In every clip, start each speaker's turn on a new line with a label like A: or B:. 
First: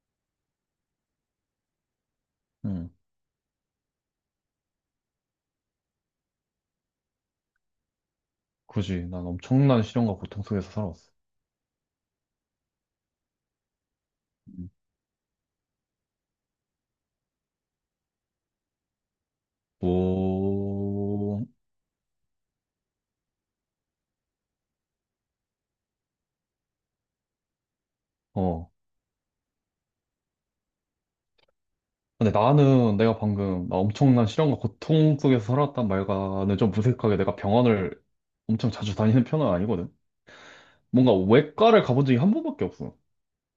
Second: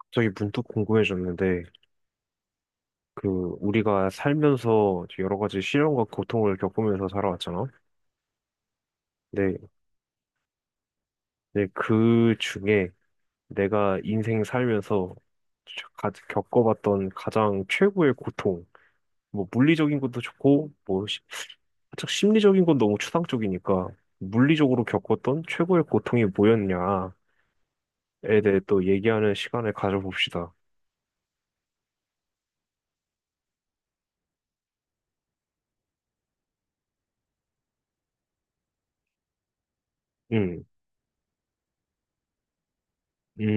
A: 갑자기 문득 궁금해졌는데,
B: 응.
A: 그, 우리가 살면서 여러 가지 시련과 고통을 겪으면서 살아왔잖아?
B: 굳이 난
A: 근데,
B: 엄청난 시련과 고통 속에서 살아왔어.
A: 근데 그 중에 내가 인생
B: 음.
A: 살면서 겪어봤던 가장 최고의 고통, 뭐, 물리적인 것도 좋고.
B: 뭐,
A: 살짝 심리적인 건 너무 추상적이니까, 물리적으로 겪었던 최고의 고통이 뭐였냐에 대해
B: 어.
A: 또 얘기하는 시간을 가져봅시다.
B: 근데 나는 내가 방금 나 엄청난 시련과 고통 속에서 살았단 말과는 좀 무색하게 내가 병원을 엄청 자주 다니는 편은 아니거든.
A: 음.
B: 뭔가 외과를 가본 적이 한 번밖에 없어.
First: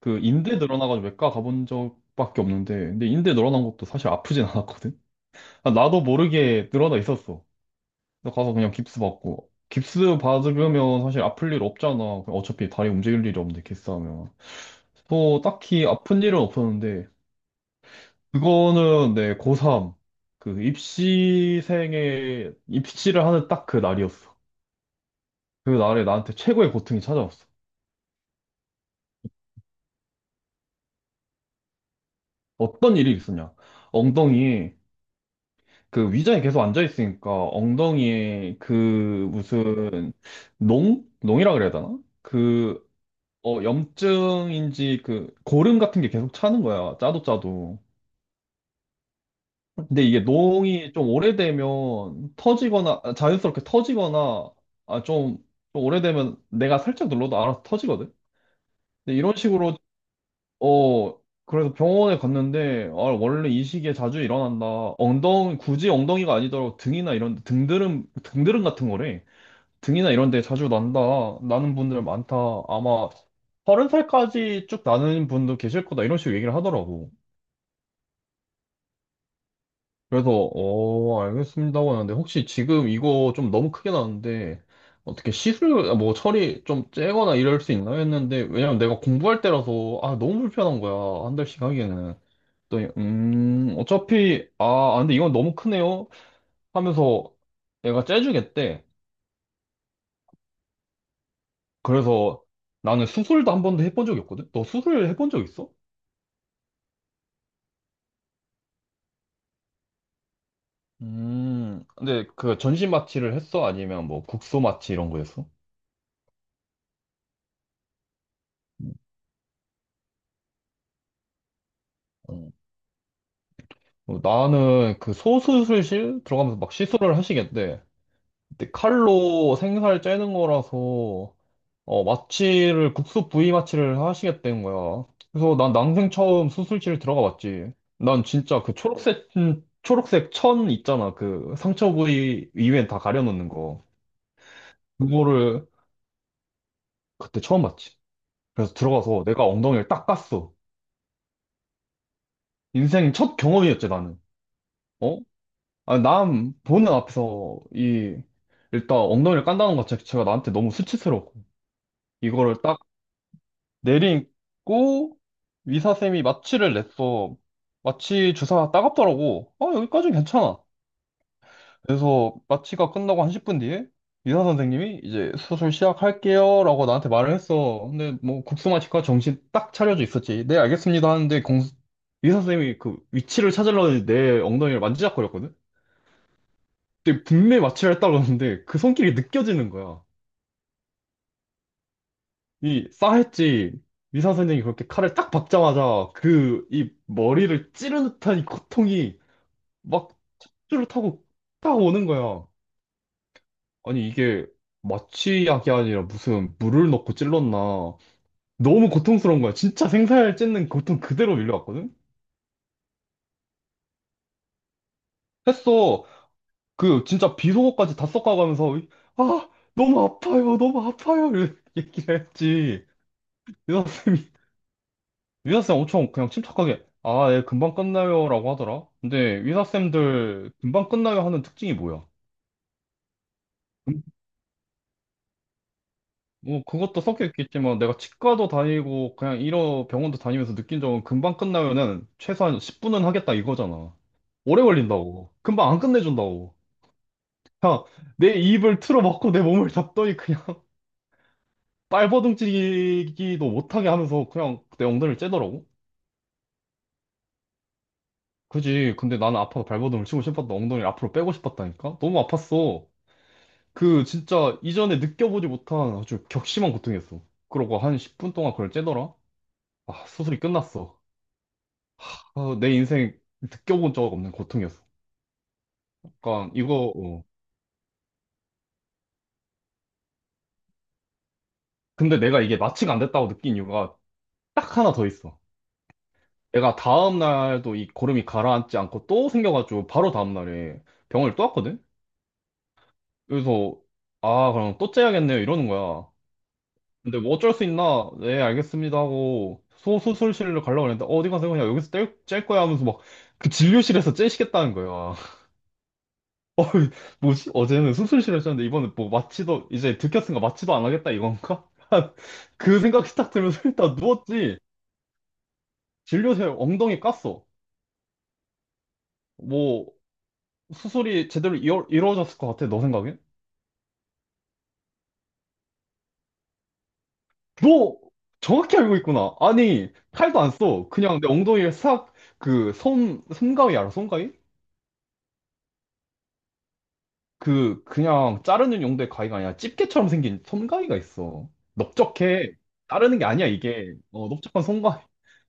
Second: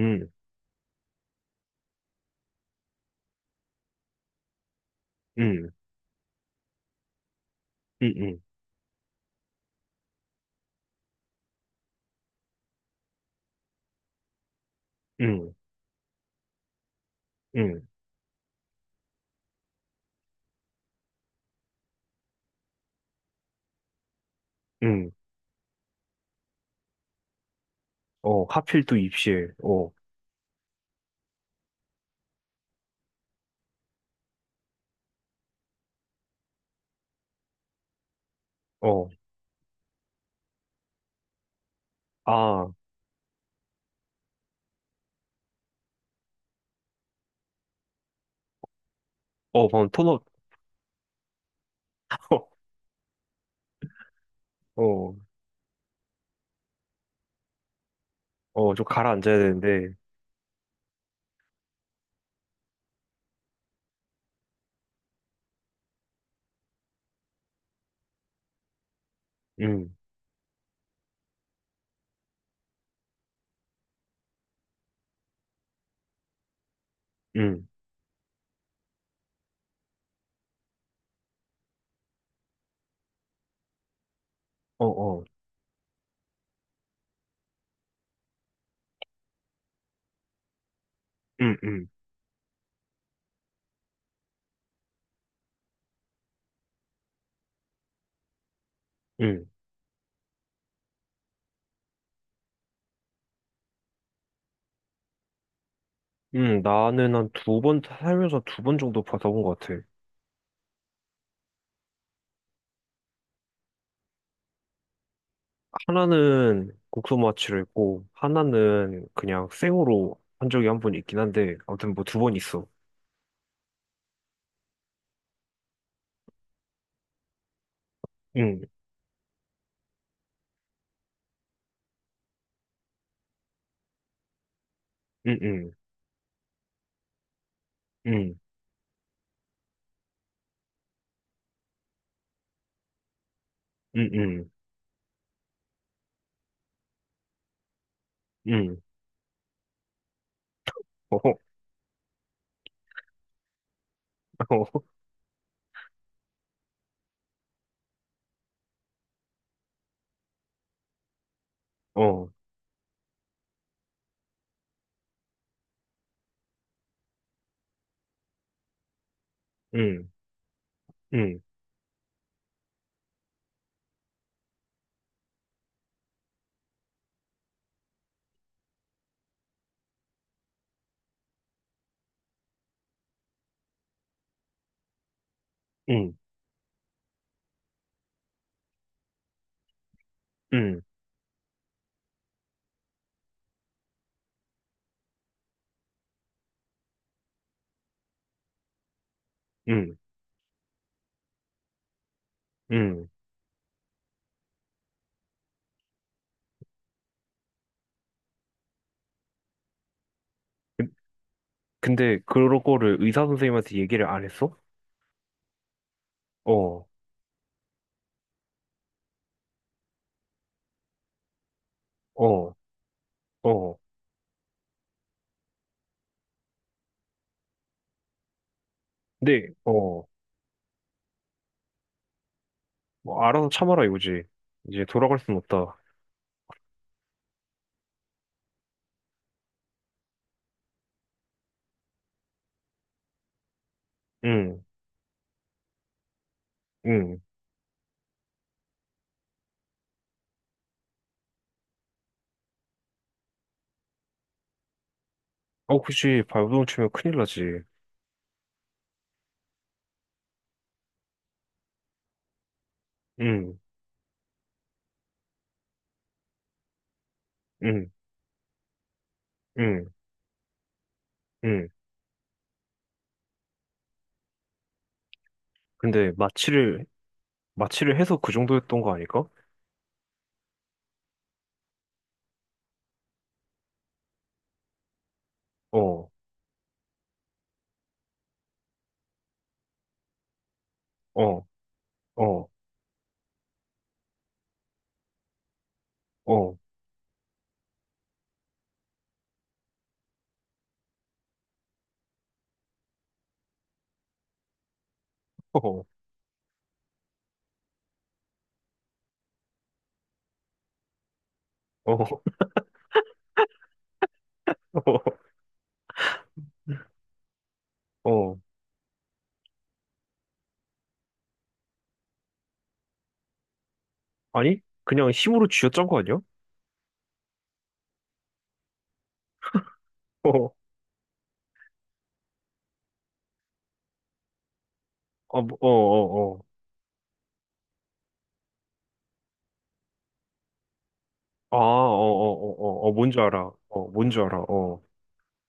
B: 그 인대 늘어나가지고 외과 가본 적밖에 없는데, 근데 인대 늘어난 것도 사실 아프진 않았거든.
A: 음.
B: 아, 나도 모르게 늘어나 있었어.
A: 음.
B: 그래서
A: 음.
B: 가서 그냥 깁스 받고. 깁스 받으면 사실 아플 일 없잖아. 그냥 어차피 다리 움직일 일이 없는데, 깁스하면. 또
A: 음.
B: 딱히 아픈 일은 없었는데,
A: 음.
B: 그거는 내 고3, 그 입시생의, 입시를 하는 딱 그 날이었어.
A: 음.
B: 그 날에 나한테 최고의 고통이 찾아왔어.
A: 어, 하필 또 입실. 어,
B: 어떤 일이 있었냐. 엉덩이에, 그 의자에 계속 앉아있으니까 엉덩이에
A: 어,
B: 그 무슨 농? 농이라 그래야 되나?
A: 아,
B: 그 어, 염증인지 그 고름 같은 게 계속 차는 거야. 짜도 짜도.
A: 어, 방금
B: 근데 이게
A: 톤업.
B: 농이 좀 오래되면 터지거나 아, 자연스럽게 터지거나 아,
A: 어,
B: 좀 오래되면 내가 살짝 눌러도 알아서 터지거든.
A: 어, 좀
B: 근데 이런
A: 가라앉아야
B: 식으로
A: 되는데.
B: 어 그래서 병원에 갔는데 아, 원래 이 시기에 자주 일어난다. 엉덩이 굳이 엉덩이가 아니더라도 등이나 이런 등드름 등드름 같은 거래.
A: 음.
B: 등이나 이런 데 자주 난다. 나는 분들 많다. 아마 서른 살까지 쭉 나는 분도 계실 거다. 이런 식으로 얘기를 하더라고.
A: 음.
B: 그래서, 어, 알겠습니다. 하고 하는데, 혹시 지금 이거 좀 너무 크게 나는데,
A: 어. 어.
B: 어떻게 시술, 아, 뭐, 처리 좀 째거나 이럴 수 있나 했는데, 왜냐면 내가 공부할 때라서, 아, 너무 불편한 거야. 한
A: 음.
B: 달씩
A: 음.
B: 하기에는. 또, 어차피, 근데 이건 너무 크네요. 하면서 얘가 째주겠대.
A: 음.
B: 그래서 나는 수술도 한 번도 해본 적이 없거든? 너 수술 해본 적 있어?
A: 음. 나는 한 두 번, 살면서 두 번 정도 받아본 것 같아.
B: 근데 그 전신 마취를 했어? 아니면 뭐 국소 마취 이런 거 했어?
A: 하나는 국소마취를 했고, 하나는 그냥 생으로 한 적이 한 번 있긴 한데, 아무튼 뭐 두 번
B: 어.
A: 있어.
B: 어, 나는 그 소수술실 들어가면서 막 시술을 하시겠대.
A: 음.
B: 근데 칼로 생살 째는 거라서 어, 마취를 국소 부위 마취를 하시겠다는 거야.
A: 음.
B: 그래서 난
A: 음.
B: 난생 처음 수술실 들어가 봤지. 난
A: 음.
B: 진짜 그 초록색 초록색 천 있잖아. 그 상처 부위 이외엔 다 가려놓는 거.
A: 음. 음.
B: 그거를 그때 처음 봤지. 그래서
A: 응.
B: 들어가서 내가 엉덩이를 딱 깠어.
A: 어.
B: 인생 첫 경험이었지, 나는. 어? 아, 남 보는 앞에서 이 일단 엉덩이를 깐다는 것 자체가 나한테 너무 수치스럽고
A: 어. 어.
B: 이거를 딱 내리고 의사쌤이 마취를 냈어. 마취 주사 따갑더라고. 아,
A: 음.
B: 여기까지는 괜찮아.
A: 음.
B: 그래서 마취가 끝나고 한 10분 뒤에 의사 선생님이 이제 수술 시작할게요라고 나한테 말을 했어. 근데 뭐 국소마취과 정신 딱 차려져 있었지. 네, 알겠습니다 하는데 공 의사 선생님이 그 위치를 찾으려는내 엉덩이를 만지작거렸거든.
A: 음.
B: 근데 분매 마취를 했다고 하는데 그 손길이 느껴지는 거야.
A: 음.
B: 이 싸했지 의사 선생님이 그렇게 칼을 딱 박자마자 그 이 머리를 찌르는 듯한 이 고통이
A: 음.
B: 막 척추를 타고 딱 오는 거야.
A: 음.
B: 아니 이게 마취약이 아니라 무슨 물을 넣고 찔렀나. 너무 고통스러운 거야. 진짜 생살 찢는 고통 그대로 밀려왔거든?
A: 근데 그거를 런 의사 선생님한테 얘기를 안 했어?
B: 했어.
A: 어,
B: 그 진짜 비속어까지 다 섞어가면서 아 너무 아파요 너무 아파요 이렇게 얘기를
A: 어,
B: 했지.
A: 어.
B: 의사 선생님이 위사쌤 엄청 그냥 침착하게, 아, 예, 금방 끝나요. 라고 하더라. 근데
A: 근데 어,
B: 위사쌤들 금방 끝나요 하는 특징이 뭐야?
A: 뭐 알아서 참아라
B: 음,
A: 이거지. 이제 돌아갈 순 없다.
B: 뭐, 그것도 섞여 있겠지만, 내가 치과도 다니고, 그냥 이런 병원도 다니면서 느낀 적은 금방 끝나요는 최소한 10분은 하겠다 이거잖아.
A: 응,
B: 오래 걸린다고. 금방 안 끝내준다고.
A: 응.
B: 그냥 내 입을 틀어막고 내 몸을 잡더니 그냥 발버둥치기도 못하게 하면서 그냥 내 엉덩이를 째더라고.
A: 어, 그치. 발버둥 치면 큰일 나지.
B: 그지. 근데 나는 아파서 발버둥을 치고 싶었다. 엉덩이를 앞으로 빼고 싶었다니까? 너무 아팠어.
A: 응,
B: 그 진짜 이전에 느껴보지 못한 아주 격심한 고통이었어. 그러고
A: 응,
B: 한 10분 동안 그걸 째더라?
A: 응,
B: 아, 수술이 끝났어.
A: 응.
B: 아, 내 인생 느껴본 적 없는 고통이었어.
A: 근데
B: 그러니까
A: 마취를
B: 이거, 어.
A: 마취를 해서 그 정도였던 거 아닐까?
B: 근데 내가 이게 마취가 안 됐다고 느낀 이유가 딱 하나 더 있어.
A: 어,
B: 내가 다음 날도 이 고름이 가라앉지 않고 또 생겨가지고 바로 다음 날에 병원을 또
A: 어,
B: 왔거든?
A: 어,
B: 그래서, 아, 그럼 또 째야겠네요. 이러는 거야.
A: 어,
B: 근데 뭐 어쩔 수 있나? 네, 알겠습니다 하고 소수술실로 가려고 했는데 어디 가서 그냥 여기서 뗄 거야 하면서 막 그 진료실에서 째시겠다는 거야.
A: 어,
B: 뭐지? 어제는 수술실에서 쪘는데 이번에 뭐 마취도 이제 들켰으니까 마취도 안 하겠다 이건가?
A: 어,
B: 그 생각이 딱 들면서 일단 누웠지. 진료실 엉덩이 깠어.
A: 어.
B: 뭐 수술이 제대로 이루어졌을 것 같아 너 생각엔?
A: 아니? 그냥 힘으로 쥐어짠 거 아니야?
B: 너 정확히 알고 있구나. 아니 칼도 안
A: 어,
B: 써. 그냥 내 엉덩이에 싹 그손 솜가위 알아? 솜가위?
A: 아, 뭐, 어, 어, 어.
B: 그 그냥 자르는 용도의 가위가 아니라 집게처럼 생긴 손가위가 있어.
A: 아, 어, 어,
B: 넓적해.
A: 어, 어, 어, 뭔지
B: 자르는 게 아니야
A: 알아. 어,
B: 이게.
A: 뭔지
B: 어,
A: 알아.
B: 넓적한
A: 어,
B: 손가위.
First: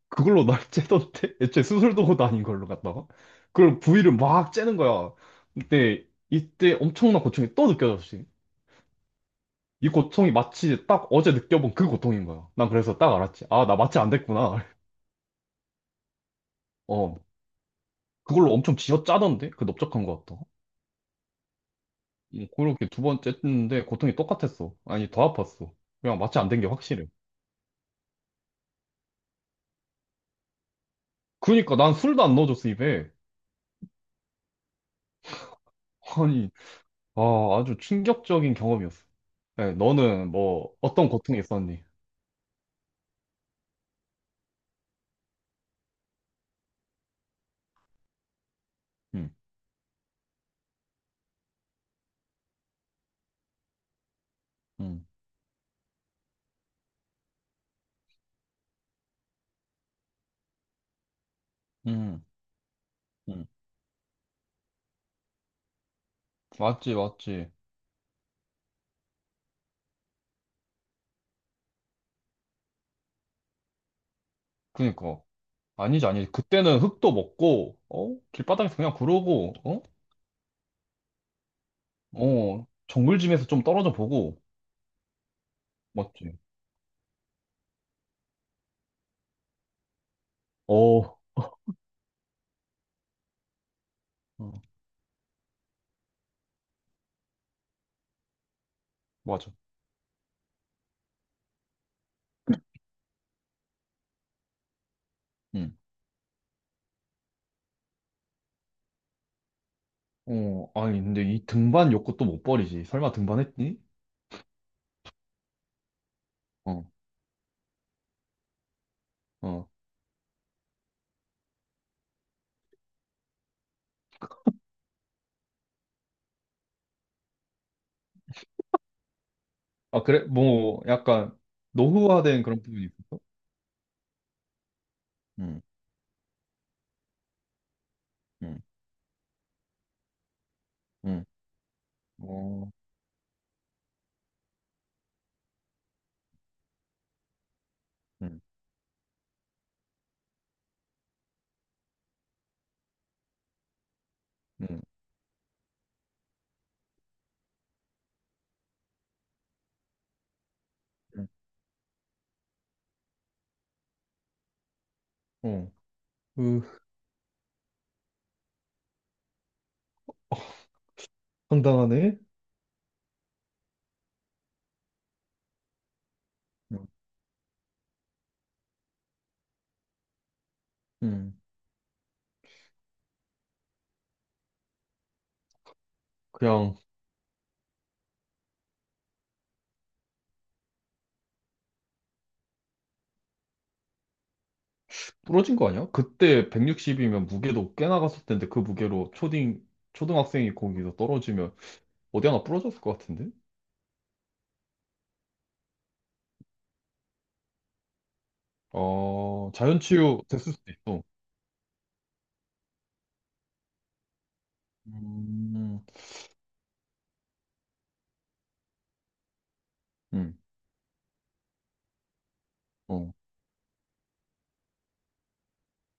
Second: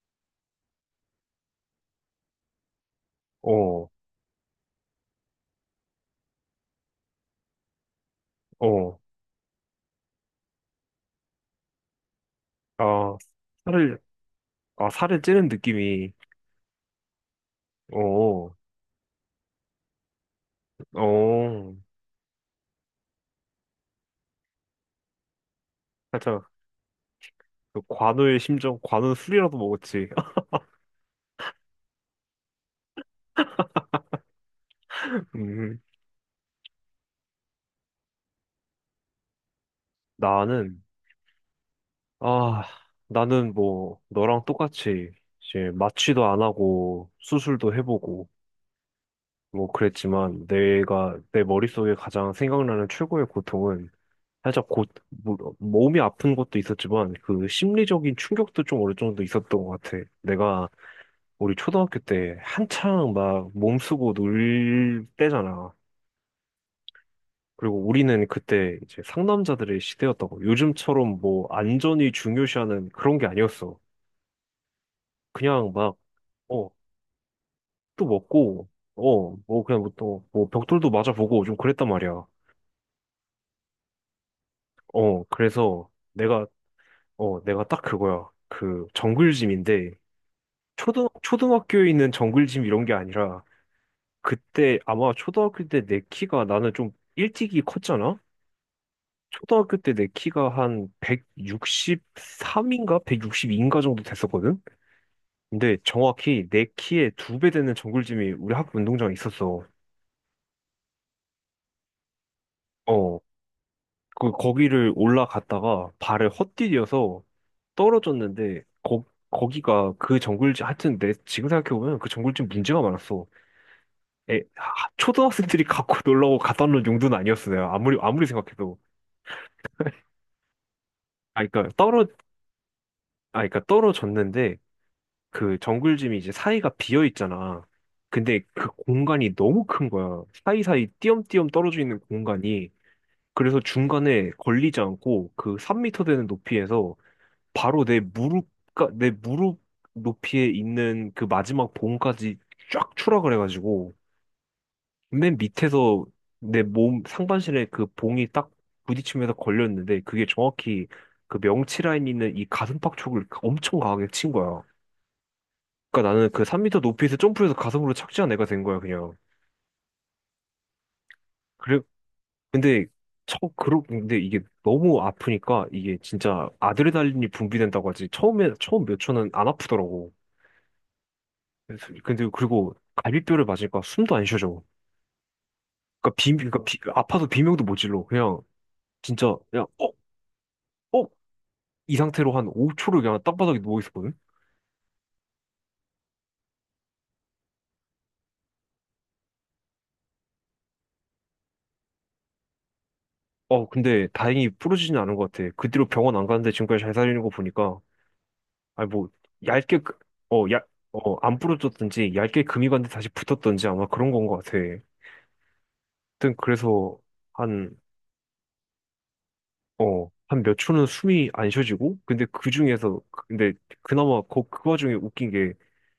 B: 그걸로 날 째던데. 애초에 수술 도구도 아닌 걸로 갖다가. 그걸
A: 어,
B: 부위를 막 째는 거야. 근데 이때 엄청난 고통이 또 느껴졌지.
A: 어.
B: 이 고통이 마치 딱 어제 느껴본 그 고통인 거야. 난 그래서 딱
A: 아,
B: 알았지. 아, 나 마취
A: 살을,
B: 안 됐구나.
A: 아, 살을 찌는 느낌이,
B: 어, 그걸로
A: 어,
B: 엄청 쥐어짜던데? 그 넓적한 거 같다.
A: 어.
B: 그렇게 두 번 쨌는데 고통이 똑같았어. 아니, 더 아팠어. 그냥 마취 안
A: 살짝,
B: 된 게 확실해.
A: 그 관우의 심정, 관우는 술이라도 먹었지.
B: 그니까 난 술도 안 넣어줬어 입에.
A: 음.
B: 아니, 아 아주 충격적인 경험이었어. 네, 너는 뭐
A: 나는,
B: 어떤 고통이 있었니?
A: 아, 나는 뭐, 너랑 똑같이, 이제, 마취도 안 하고, 수술도 해보고,
B: 응,
A: 뭐, 그랬지만, 내가, 내 머릿속에 가장 생각나는 최고의 고통은, 살짝 곧
B: 응,
A: 몸이 아픈 것도 있었지만 그 심리적인 충격도 좀 어느 정도 있었던 것 같아. 내가 우리 초등학교
B: 응,
A: 때 한창
B: 응.
A: 막 몸쓰고 놀 때잖아.
B: 맞지, 맞지.
A: 그리고 우리는 그때 이제 상남자들의 시대였다고. 요즘처럼 뭐 안전이 중요시하는 그런 게 아니었어.
B: 그니까
A: 그냥 막,
B: 아니지, 아니지.
A: 어,
B: 그때는 흙도 먹고,
A: 또
B: 어
A: 먹고,
B: 길바닥에서 그냥
A: 어,
B: 구르고,
A: 뭐 그냥
B: 어,
A: 뭐 또, 뭐 벽돌도 맞아보고 좀 그랬단 말이야.
B: 어 정글짐에서 좀 떨어져 보고,
A: 어, 그래서
B: 맞지.
A: 내가, 어, 내가 딱 그거야. 그 정글짐인데
B: 어,
A: 초등,
B: 어,
A: 초등학교에 있는 정글짐 이런 게 아니라 그때 아마 초등학교 때 내 키가 나는 좀 일찍이 컸잖아?
B: 맞아.
A: 초등학교 때 내 키가 한 163인가 162인가 정도 됐었거든?
B: 응.
A: 근데 정확히 내 키의 두 배 되는 정글짐이 우리 학교 운동장에 있었어.
B: 어, 아니 근데 이 등반 욕구 또 못 버리지. 설마
A: 어,
B: 등반했니?
A: 그, 거기를 올라갔다가 발을
B: 어,
A: 헛디뎌서 떨어졌는데 거,
B: 어.
A: 거기가 그 정글짐, 하여튼 내 지금 생각해보면 그 정글짐 문제가 많았어. 에, 하, 초등학생들이 갖고 놀라고 갖다 놓은 용도는 아니었어요. 아무리 아무리 생각해도.
B: 아 그래, 뭐 약간
A: 아, 그러니까 떨어, 아,
B: 노후화된 그런 부분이 있었어?
A: 그러니까 떨어졌는데 그
B: 응.
A: 정글짐이 이제 사이가 비어 있잖아. 근데
B: 응.
A: 그 공간이 너무 큰 거야. 사이사이
B: 음,
A: 띄엄띄엄 떨어져 있는 공간이.
B: 어,
A: 그래서 중간에 걸리지 않고 그 3미터 되는 높이에서 바로 내
B: 음,
A: 무릎, 그러니까 내 무릎 높이에 있는 그 마지막 봉까지 쫙 추락을 해가지고.
B: 음,
A: 맨 밑에서 내 몸 상반신에 그 봉이 딱 부딪히면서 걸렸는데 그게 정확히
B: 음,
A: 그 명치 라인 있는 이 가슴팍 쪽을 엄청 강하게 친 거야.
B: 어,
A: 그러니까 나는 그
B: 그
A: 3m 높이에서 점프해서 가슴으로 착지한 애가 된 거야 그냥. 그래
B: 황당하네.
A: 근데 저 그러 근데 이게 너무 아프니까 이게 진짜
B: 음,
A: 아드레날린이 분비된다고 하지 처음에 처음 몇 초는 안 아프더라고.
B: 음.
A: 근데 그리고 갈비뼈를 맞으니까 숨도 안 쉬어져. 그러니까
B: 그냥
A: 아파서 비명도 못 질러 그냥 진짜 그냥 어? 어? 이 상태로 한 5초를 그냥 땅바닥에 누워 있었거든?
B: 부러진 거 아니야? 그때 160이면 무게도 꽤 나갔을 텐데 그 무게로 초딩, 초등학생이 거기서 떨어지면 어디 하나 부러졌을 것 같은데?
A: 어, 근데 다행히 부러지진 않은 것 같아. 그 뒤로 병원 안 가는데 지금까지 잘 살리는 거 보니까, 아니, 뭐,
B: 어,
A: 얇게, 그-
B: 자연치유
A: 어,
B: 됐을
A: 얇,
B: 수도 있어.
A: 어, 안 부러졌든지, 얇게 금이 갔는데 다시 붙었던지 아마 그런 건 것 같아.
B: 음,
A: 하여튼, 그래서 한, 어,
B: 음,
A: 한 몇 초는 숨이 안 쉬어지고, 근데 그 중에서,
B: 어,
A: 그, 근데 그나마 그, 그 와중에 웃긴 게,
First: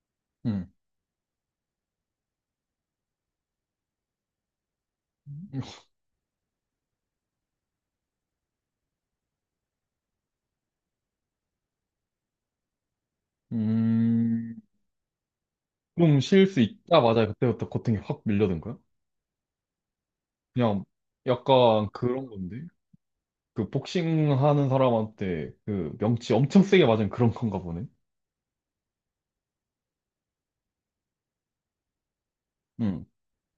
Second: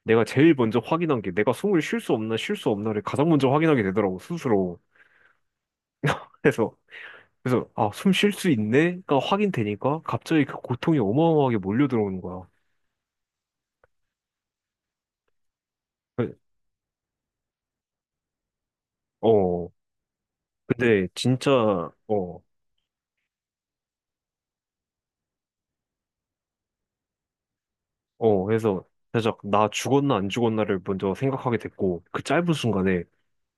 A: 내가 제일
B: 음,
A: 먼저 확인한 게 내가 숨을 쉴 수 없나, 쉴 수 없나를 가장 먼저 확인하게 되더라고, 스스로. 그래서 그래서 아, 숨 쉴 수 있네가 확인되니까 갑자기 그 고통이 어마어마하게 몰려 들어오는 거야.
B: 음, 좀
A: 그-
B: 쉴 수 있자마자 그때부터 고통이 확 밀려든 거야?
A: 어,
B: 그냥
A: 근데
B: 약간
A: 진짜
B: 그런
A: 어,
B: 건데? 그 복싱 하는 사람한테 그 명치 엄청 세게 맞은 그런 건가 보네.
A: 어, 해서 살짝 나 죽었나 안 죽었나를 먼저 생각하게 됐고 그 짧은 순간에
B: 응,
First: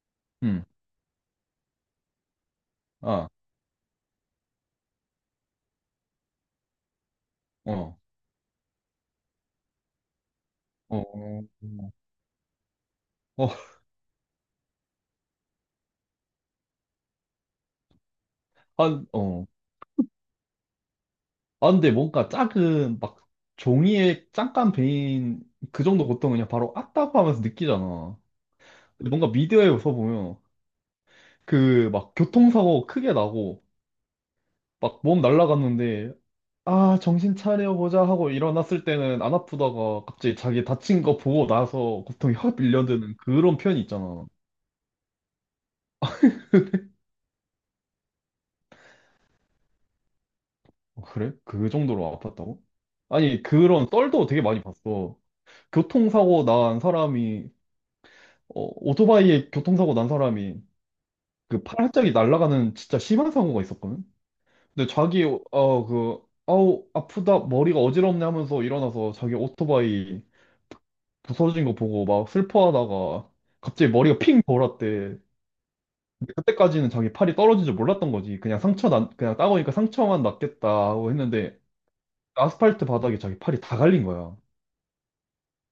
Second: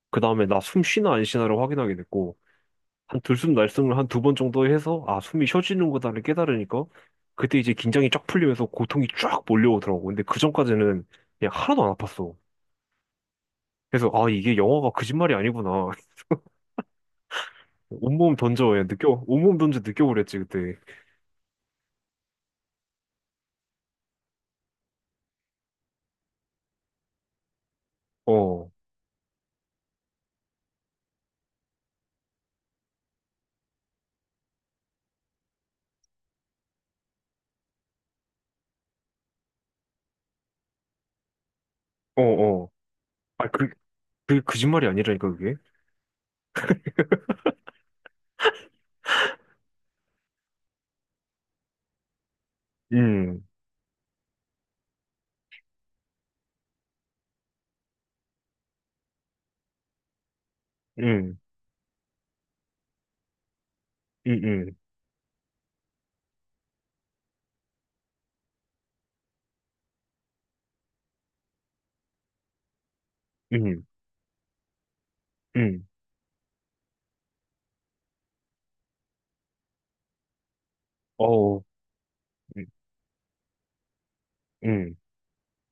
A: 그 다음에 나
B: 응,
A: 숨 쉬나 안 쉬나를 확인하게 됐고 한
B: 아,
A: 들숨 날숨을 한 두 번 정도 해서 아, 숨이 쉬어지는 거다를 깨달으니까 그때 이제
B: 어,
A: 긴장이 쫙 풀리면서 고통이 쫙 몰려오더라고. 근데 그
B: 어,
A: 전까지는
B: 어,
A: 그냥 하나도 안 아팠어.
B: 어,
A: 그래서 아, 이게 영화가 거짓말이 아니구나. 온몸 던져, 야,
B: 한,
A: 느껴,
B: 어.
A: 온몸 던져 느껴보랬지, 그때.
B: 아, 근데 뭔가 작은 막 종이에 잠깐 베인 그 정도 고통은 그냥 바로 아따고 하면서 느끼잖아.
A: 어, 어,
B: 근데 뭔가 미디어에서 보면 그 막 교통사고 크게 나고 막 몸 날라갔는데 아, 정신 차려보자 하고 일어났을 때는 안 아프다가 갑자기 자기 다친 거 보고 나서 고통이 확
A: 어.
B: 밀려드는
A: 아,
B: 그런
A: 그,
B: 편이 있잖아.
A: 그, 거짓말이 아니라니까, 그게.
B: 어, 그래? 그 정도로 아팠다고? 아니,
A: 음.
B: 그런 썰도 되게 많이 봤어. 교통사고 난 사람이, 어, 오토바이에 교통사고 난 사람이
A: 음.
B: 그 팔짝이 날아가는 진짜 심한 사고가 있었거든?
A: 음. 음.
B: 근데 자기, 어, 그, 아우, 아프다, 머리가 어지럽네 하면서 일어나서 자기 오토바이 부서진 거 보고 막 슬퍼하다가
A: 음.
B: 갑자기 머리가 핑 돌았대.
A: 음.
B: 근데 그때까지는 자기 팔이 떨어진 줄 몰랐던 거지. 그냥 상처 난, 그냥 따보니까 상처만 났겠다 하고 했는데
A: 어우. 음.
B: 아스팔트 바닥에 자기 팔이 다 갈린 거야.
A: 음.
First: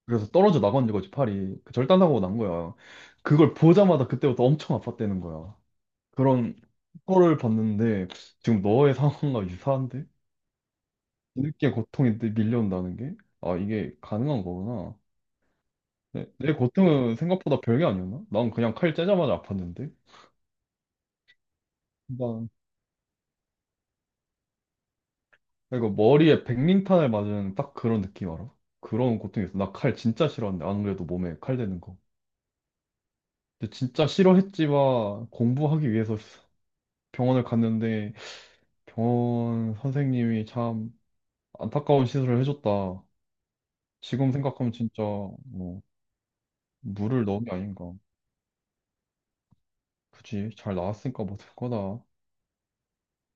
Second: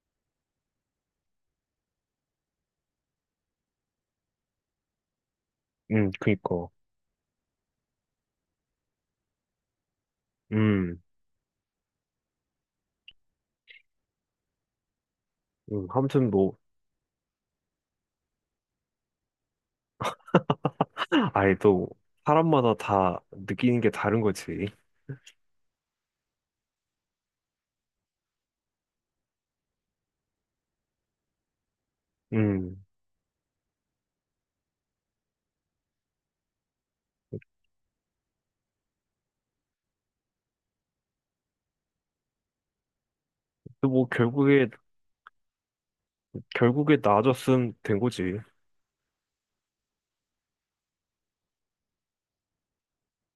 B: 그래서 떨어져 나간 거지, 팔이. 그 절단사고 난 거야. 그걸 보자마자 그때부터 엄청 아팠다는 거야.
A: 음.
B: 그런
A: 그니까.
B: 거를 봤는데, 지금 너의 상황과 유사한데?
A: 음.
B: 뒤늦게 고통이 또 밀려온다는 게? 아, 이게 가능한 거구나.
A: 음.
B: 내,
A: 아무튼
B: 내
A: 뭐,
B: 고통은 생각보다 별게 아니었나? 난 그냥 칼 째자마자 아팠는데?
A: 아예 또,
B: 난,
A: 사람마다 다 느끼는 게 다른 거지.
B: 그리고 머리에 백린탄을 맞은 딱 그런 느낌 알아? 그런 고통이 있어. 나 칼 진짜 싫어하는데, 안 그래도 몸에 칼 대는 거.
A: 음.
B: 근데 진짜 싫어했지만 공부하기 위해서 병원을 갔는데 병원 선생님이 참 안타까운 시술을 해줬다.
A: 근데 뭐,
B: 지금
A: 결국에,
B: 생각하면 진짜 뭐
A: 결국에
B: 물을 넣은 게
A: 나아졌음
B: 아닌가.
A: 된 거지.
B: 그치? 잘 나왔으니까 뭐 될 거다.